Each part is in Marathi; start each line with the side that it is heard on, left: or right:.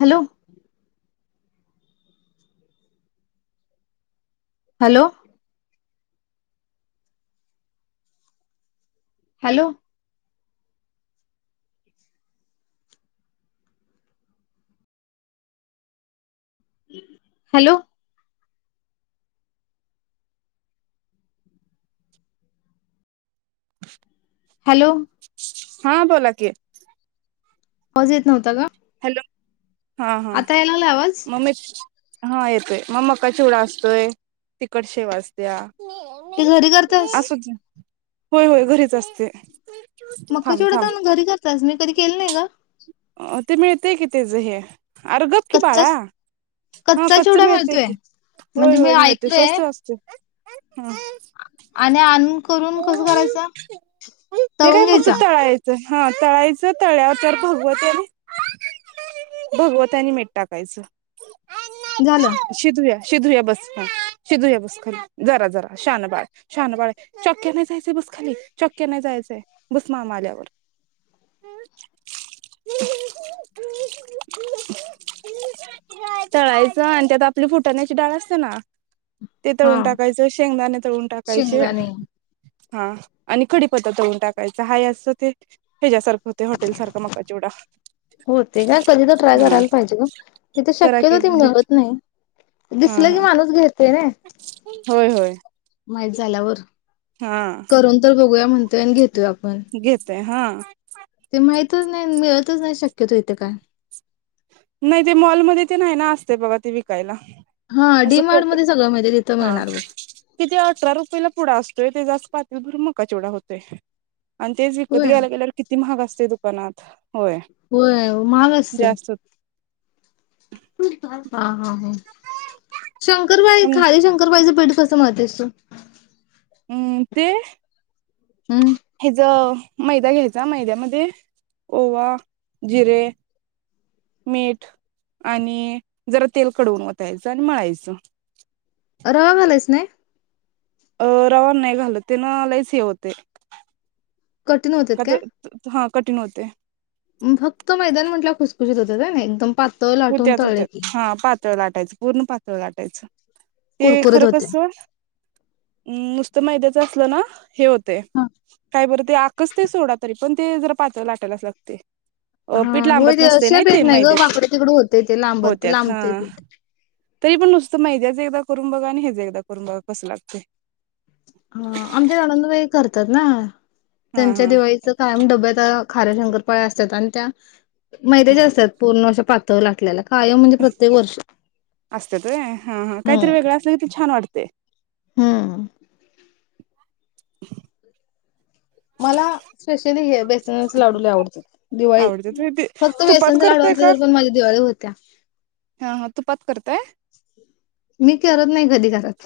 left: Hello! Hello! Hello! Hello! Hello
right: हा बोला कि
left: आवाज येत नव्हता ग
right: हॅलो हा हां
left: लागला आवाज
right: मम्मी हा येतोय. मग मका चिवडा असतोय तिकट शेव असत्या.
left: ते घरी करतास
right: असू दे होय होय घरीच असते.
left: मक्का
right: थांब
left: चिवडा
right: थांब
left: आणून घरी करत्यास मी कधी केल नाही ग.
right: अ ते मिळतेय कि त्याज हे अर गप कि
left: कच्चा
right: बाळा हा
left: कच्चा
right: कच्च
left: चिवडा
right: मिळतेय
left: मिळतोय
right: की, होय
left: म्हणजे मी
right: होय मिळतेय की
left: ऐकलोय
right: स्वस्त असतय.
left: आणि आणून करून कसं करायच
right: ते
left: तळून
right: काय फक्त
left: घ्यायचा.
right: तळायचं हा तळायचं तळल्यावर जरा भगवत भगवत आणि मीठ टाकायचं.
left: झालं
right: शी तुझ्या शि धुवूया बस खाली शि धुवूया बस खाली जरा जरा शान बाळ शान बाळ आहे चॉकी आणाय जायचं बसखाली चॉकी आणाय जायचंय बस मामा आल्यावर तळायचं आणि त्यात आपली फुटाण्याची डाळ असते ना ते
left: हा
right: तळून टाकायचें, शेंगदाणे तळून टाकायचे.
left: शेंगदाणे
right: हा आणि कडीपत्ता तळून टाकायचं हा असं ते ह्याच्यासारखं होतय हॉटेल सारखं मग चिवडा
left: होतय काय कधी तर ट्राय
right: हा
left: करायला पाहिजे ग तिथ
right: करा की
left: शक्यतो
right: घरी
left: मिळत नाही
right: हा
left: दिसलं की
right: हा
left: माणूस घेत
right: होय होय.
left: माहीत झाल्यावर
right: हा
left: करून तर बघूया म्हण तोय आणि घेतोय आपण
right: घेतय हा.
left: ते माहितच नाही मिळतच नाही शक्यतो इथ काय
right: नाही ते मॉलमध्ये तेन आहे ना असतय बघा ते विकायला
left: हा
right: असं
left: डीमार्टमध्ये सगळं मिळते तिथं
right: हा
left: मिळणार बघ.
right: किती अठरा रुपयला पुढं असत ते जास्त पाकी भरून मक्का चिवढा होतय. आणि तेच विकत
left: होय.
right: घ्यायला गेल्यावर किती महाग असत दुकानात होय
left: होय महाग असतय.
right: जास्त
left: [unintelligible] शंकरपाळी खारी शंकरपाळीचं पीठ कसं म्हणतेस तू?
right: हम्म ते
left: हम्म
right: हेज मैदा घ्यायचा मैद्यामध्ये ओवा, जिरे, मीठ आणि जरा तेल कडवून वतायचं आणि मळायचं.
left: रवा घालायचा नाही.
right: अ रवा नाही घालत तेन लईच हे होतय.
left: कठीण होतात
right: कता
left: काय?
right: हा कठीण होतेय.
left: फक्त मैदान म्हट खुसखुशीत होत्यात होय नाय एकदम पात.
right: होत्याच होत्यात हा पातळ लाटायचं, पूर्ण पातळ लाटायचं. ते
left: कुरकुरीत
right: खरं
left: होत्या.
right: कस नुसत मैद्यात. असलं ना हे होत ते काय बरं ते आकसतय ते सोडा तरी पण ते जर पातळ लाटायलाच लागते. अ
left: हा
right: पीठ
left: होय
right: लांबत
left: ते
right: नसते
left: शेप
right: ते
left: येत नाही ग
right: मैद्यात
left: वाकडं तिकडं थोडं होतंय ते लांबत
right: होत्यात हा
left: लांबतय पीठ
right: तरी पण नुसतं मैद्याचं एकदा करून बघा, आणि हेच एकदा करून बघा कसं लागतंय.
left: हा आमच्या ननंदबाई करतात ना
right: हा
left: त्यांच्या
right: हा
left: दिवाळीच कायम डब्यात अ खार्याशंकर पाळ्या असतात आणि त्या मैत्याच्या असतात पूर्ण अश्या पातळ लाटलेल्यात
right: असतात व्हय हा हा काहीतरी
left: हम्म
right: वेगळं असल कि ते छान वाटत ते.
left: हम्म.
right: [unintelligible]
left: मला स्पेशली हे बेसनाचे लाडूला लय आवडत्यात दिवाळी
right: आवडते तुम्ही ते
left: फक्त
right: तुपात
left: बेसनचे लाडू
right: करताय
left: असले
right: का
left: तर पण माझ्या दिवाळी होत्या.
right: हा हा तुपात. करताय
left: मी करत नाही कधी करत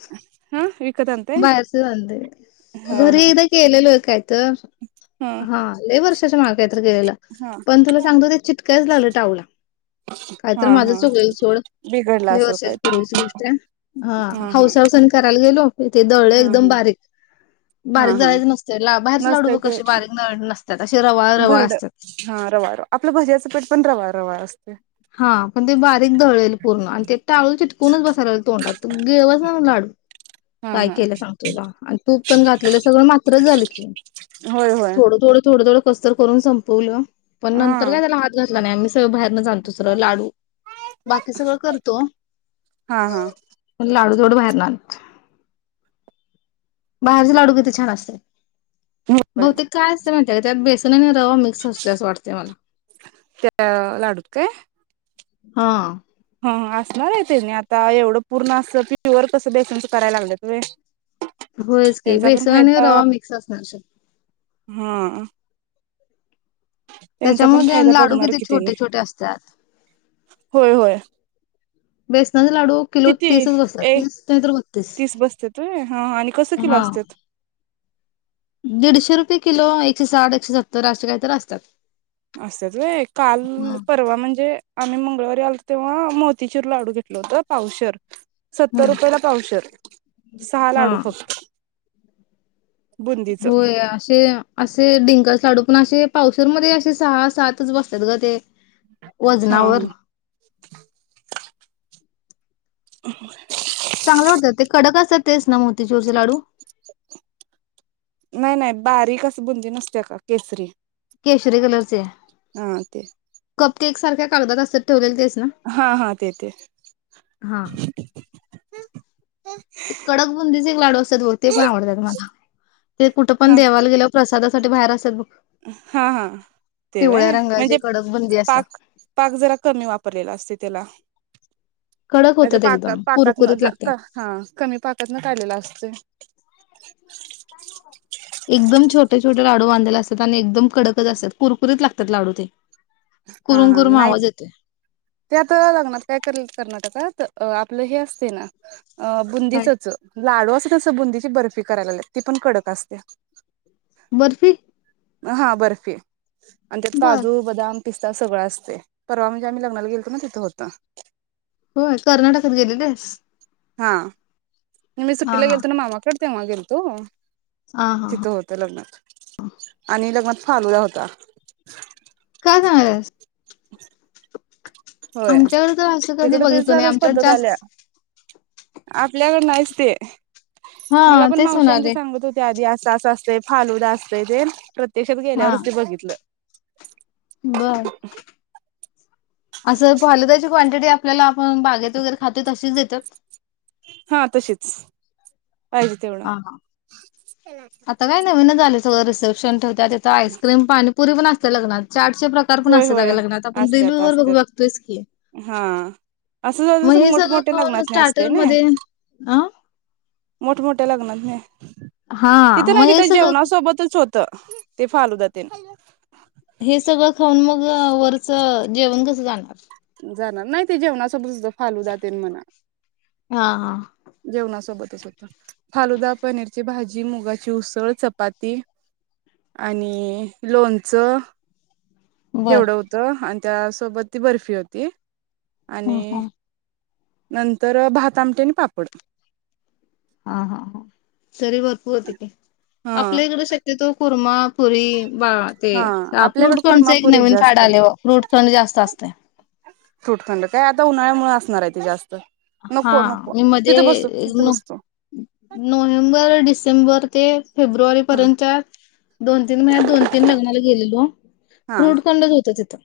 right: हा विकत आणताय
left: बाहेरच आणतोय,
right: हा
left: घरी
right: हा
left: एकदा केलेलो काय तर हा लय वर्षा कशाला मागतेत. तसंच गलेलं
right: हा
left: पण तुला सांगतो, ते चिटकायच लागलं टाऊला कायत
right: हा
left: माझ
right: हा
left: चुकल सोड
right: बिघडला
left: लय
right: असेल काय
left: वर्षापूर्वीची
right: तर
left: पूर्वीची गोष्ट आहे हा हाऊस हऊस ने करायला गेलो इथे दळ
right: हा
left: एकदम
right: हा
left: बारीक
right: हा
left: बारीक
right: हा
left: दळायचं नसते, ला बाहेरचे लाडू
right: नसतय
left: बघ
right: ते
left: कसे बारीक नळ नसतात, असे रवाळ रवाळ
right: भरड
left: असतात.
right: रवाळ अस
left: हा पण ते बारीक दळेल पूर्ण आणि ते टाळूला, चिटकूनच बसायला तोंडात गिळवना लाडू
right: हा
left: काय
right: हा.
left: केलं सांग तुला आणि तूप पण घातलेलं, सगळं मात्र झालं की
right: होय होय
left: थोडं थोडं थोडं थोडं कसतर करून संपवलं. पण नंतर
right: हा
left: काय त्याला हात घा नाय नाय आम्ही सगळे बाहेरन दसर लाडू बाकी सगळ करतो
right: हा हा
left: पण लाडू थोड बाहेरन आणतो बाहेरचे लाडू किती छान असते.
right: होय.
left: बघते का त्या म्हणत्यात त्यात बेसन आहे ना [unintelligible] खवा मिक्स असतो अस वाटते मला.
right: त्या
left: हा.
right: हा असणार आहे ते ज्ञात. त्या एवढं पूर्ण अस प्युअर कसं बेसनचं करायला लागल्यात व्हय.
left: होयच की
right: त्यांचा पण
left: बेसण आणि रवा मिक्स [unintelligible] चणारस
right: हम्म.
left: त्याच्यामध्ये अन
right: फायदा
left: लाडू
right: बघणार
left: किती
right: कि त्याने
left: छोटे छोटे असतात
right: होय होय
left: बेसनाचे लाडू किलो
right: किती
left: तीसच बसतात
right: एक
left: तीस नाही तर बत्तीस
right: तीस बसत्यात व्हय हा आणि कसं किलो
left: हा.
right: असत्यात?
left: दीडशे रुपये किलो एकशे साठ एकशे सत्तर असे काही तर असतात.
right: असंच व्हय काल
left: हा.
right: परवा म्हणजे आम्ही मंगळवारी आलत. तेव्हा मोतीचूर लाडू घेतलं होत पावशेर सत्तर
left: हम्म.
right: रुपये ला पावशर सहा लाडू
left: हा.
right: फक्त. बुंदीच
left: होय असे असे डिंकाच लाडू पण असे पावशरमध्ये असे सहा सातच बसतात ग ते.
right: हा हा
left: वजनावर
right: अहे [unintelligible]
left: चांगले वाटतात ते कडक असतात तेच न मग.
right: नाय नाय बारीक बुंदी नसत्या का केसरी.
left: केशरी कलरचे
right: हा ते
left: क केकसारख्या कागदात असतात ठेवलेले तेच ना
right: हा हा देते.
left: हा. एक कडकबुंदीचे लाडू असतात ह हो ते पण आवडतात मला ते कुठं पण
right: हा
left: देवाला गेल्यावर प्रसाद अस कुठ [unintelligible] बाहेर असत्यात बघ.
right: हा हा ते व्हय
left: पिवळ्या
right: म्हणजे
left: रंगाची कडक बुंदी असतात.
right: पाक पाक जरा कमी वापरलेला असत त्याला
left: कडक
right: नाही तर
left: होतात
right: पाक
left: एकदम
right: पाकातन
left: कुरकुरीत
right: ज
left: लागतात.
right: हा कमी पाकात न काढलेला असतय.
left: एकदम छोटे छोटे लाडू बांध. असतात आणि एकदम कडकच असतात कुरकुरीत लागतात लाडू ते.
right: हा
left: कुरुम
right: हा
left: कुरुम
right: नाही
left: आवाज येतोय
right: ते आता लग्नात काय करील कर्नाटकात अ आपलं हे असते ना, अ
left: काय
right: बुंदीचच लाडू अस. तसबुंदची बर्फी करायला लय ती पण कडक असते.
left: बर्फी
right: हा बर्फी आणि ते
left: बर
right: काजू बदाम पिस्ता सगळ असते परवा म्हणजे आम्ही लग्नाला गेलो ना तिथं होत
left: हो कर्नाटकात गेले होतेस
right: हा मी सुट्टीला
left: हा
right: गेलतो ना मामाकडे तेव्हा गेल तो
left: हा हा हा
right: तिथं होतं लग्नात आणि लग्नात फलूदा होता
left: काय सागस
right: क
left: आमच्याकडे तर असं कधी
right: तिकडे
left: बघितलो नाही आमच्यावर जास्त
right: आपल्याकड नाहीच ते
left: हा
right: मला पण
left: तेच
right: मावश्यां ते
left: म्हणाले
right: सांगत होते आधी अस अस अस ते फालूद असते ते प्रत्यक्षात
left: हा
right: गेल्यावरच ते बघितलं
left: बर असं फालुदाची क्वांटिटी आपल्याला ग बागेत वगैरे खाते तशीच देतात
right: हा तशीच पाहिजे तेवढं
left: ह आता काय नवीन झाले रिसेप्शन त्यात आता आईसक्रीम पाणी पाणी पुरी पण असते लग्नात चाटचे प्रकार पण
right: होय
left: असत
right: होय
left: लग्नात आपण
right: असत्यात
left: फेसबुक
right: असत्यात
left: बघतोय की
right: हा असं ज
left: मग
right: जसं
left: हे सगळं
right: मोठमोठ्या
left: खाऊन
right: लग्नात नाही असते
left: स्टार्टर
right: ना
left: मध्ये अ
right: ह
left: हा मग हेच
right: होतं ते फालूदात ना
left: हे सगळं खऊन मग वरचं जेवण कसं जाणार
right: जाणार नाही ते जेवणाच फालूदातेन म्हणा
left: हा ह
right: जेवणासोबतच फालुदा पनीरची भाजी मुगाची उसळ चपाती आणि लोणचं
left: बर
right: केवढं होतं त्यासोबत ती बर्फी होती ते
left: ह हा
right: आणि नंतर भात आमटी आणि पापड
left: हा हा हा तरी भरपूर होते
right: हा
left: आपल्याकडे शक्यतो कुर्मापुरी वा ते
right: हा आपल्याकडे
left: फ्रूट खंड एक
right: कुर्मापुरी
left: नवीन
right: जास्त
left: फाड आले व फ्रूट खंड जास्त असते
right: फ्रूटखंड काय आता उन्हाळ्यामुळे असणार आहे ते जास्त
left: हा
right: नको नको
left: म मध्ये
right: तिथे बसतो तिथे बसतो
left: नोव्हेंबर डिसेंबर ते फेब्रुवारी
right: हा
left: पर्यंतच्या दोन तीन महिन्यात दोन तीन लग्नाला गेलेलो
right: हा
left: फ्रूट खंडच होत तिथं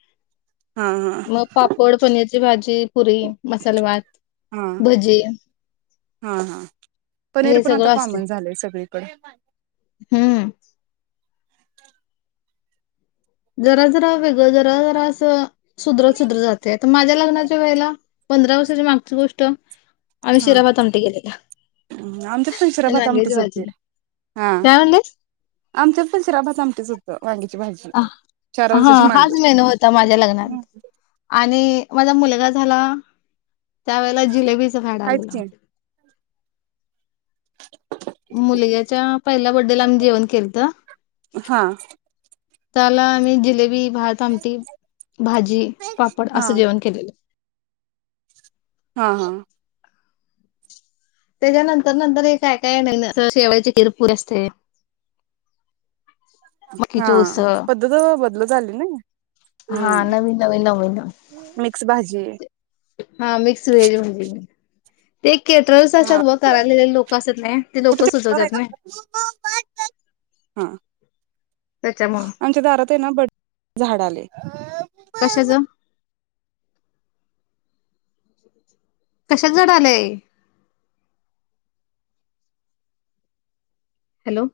right: हा हा
left: मग पापड पनीर भाजी पुरी मसाले भात
right: हा
left: भजी
right: हा हा पनीर
left: हे
right: पण आता
left: सगळं असते.
right: कॉमन झालंय सगळीकडे
left: हम्म. जरा जरा वेगळं जरा जरा असं सुध्र सुध्र जाते तर माझ्या लग्नाच्या वेळेला पंधरा वर्षाची मागची गोष्ट आम्ही
right: हा
left: शिराभात आमटी केलेला
right: आमच्या
left: आणि
right: फुलचराभात
left: वांग्याची
right: आमटीच होते
left: भाजी.
right: हा
left: काय म्हणलीस?
right: आमच्या पुलचराभात आमटीच होते
left: हा
right: माग
left: हाच मेनू होता माझ्या लग्नात आणि माझ मुला झाला त्यावेळेला जिलेबीचं फॅड
right: आहेत की
left: आलेलंत मुलग्याच्या पहिल्या बर्डेला आम्ही जेवण केलंत
right: हा
left: त्याला आम्ही जिलेबी भात आमटी भाजी पापड
right: हा
left: असं जेवण केलेलं
right: हा हा
left: त्याच्या नंतर नंतर हे काय काय नाही शेवाळाचे खीर पुरी असते.
right: हा
left: मकीची उसळ
right: पद्धत बदल झाली ना
left: हा
right: हम्म
left: नवीन नवीन नवीन
right: मिक्स भाजी
left: हा मिक्स व्हेज म्हणजे म ते केटरर्स
right: हा
left: असतात व करायले लोक असत नाही ते लोक सुचवतात नाही
right: हा
left: त्याच्यामुळं
right: ह
left: कशाच कशात जड आलाय हॅलो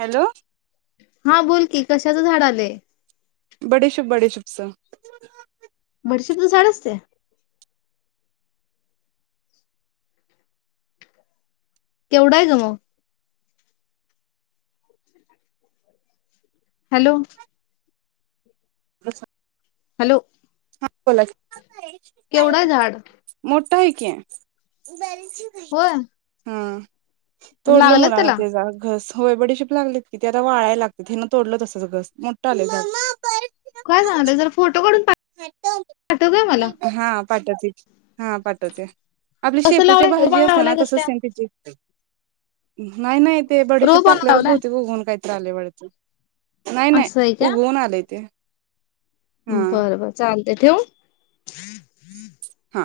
right: हॅलो
left: हा बोल की कशाचं झाड आलंय?
right: बडीशुप बडीशुप चं.
left: बडशुप चं झाड असते. केवढा आहे ग मग. हॅलो.
right: कसं
left: हॅलो.
right: हा बोला की
left: केवढं आहे झाड
right: मो -ठय की.
left: होय
right: हम्म [unintelligible] तोडलं
left: लागलं
right: मुलांन
left: त्याला
right: ते झाडं घस. होय बडीशिप लागलेत कि, ते आता वाळाय लागते हे ना तोडलं घस मोठं आलेतं.
left: काय झालं जरा फोटो काढून पाठव काय मला.
right: हा पाठवते की हा पाठवते. आपली
left: कसं
right: शेपूच्या
left: लावलाय रोप
right: भाजी
left: आणून
right: असते ना
left: लावलाय कसं
right: तसच
left: काय
right: सेम तेची. हम् नाही नाही ते बडीशिप
left: रोप आणून
right: टाकल्यावरच
left: लावलाय
right: बहुतेक उगवून काहीतरी आले वाडत. चल. नाही नाही उगवून आलेय ते. हा
left: बर बर. चालतेय ठिवू.
right: हा.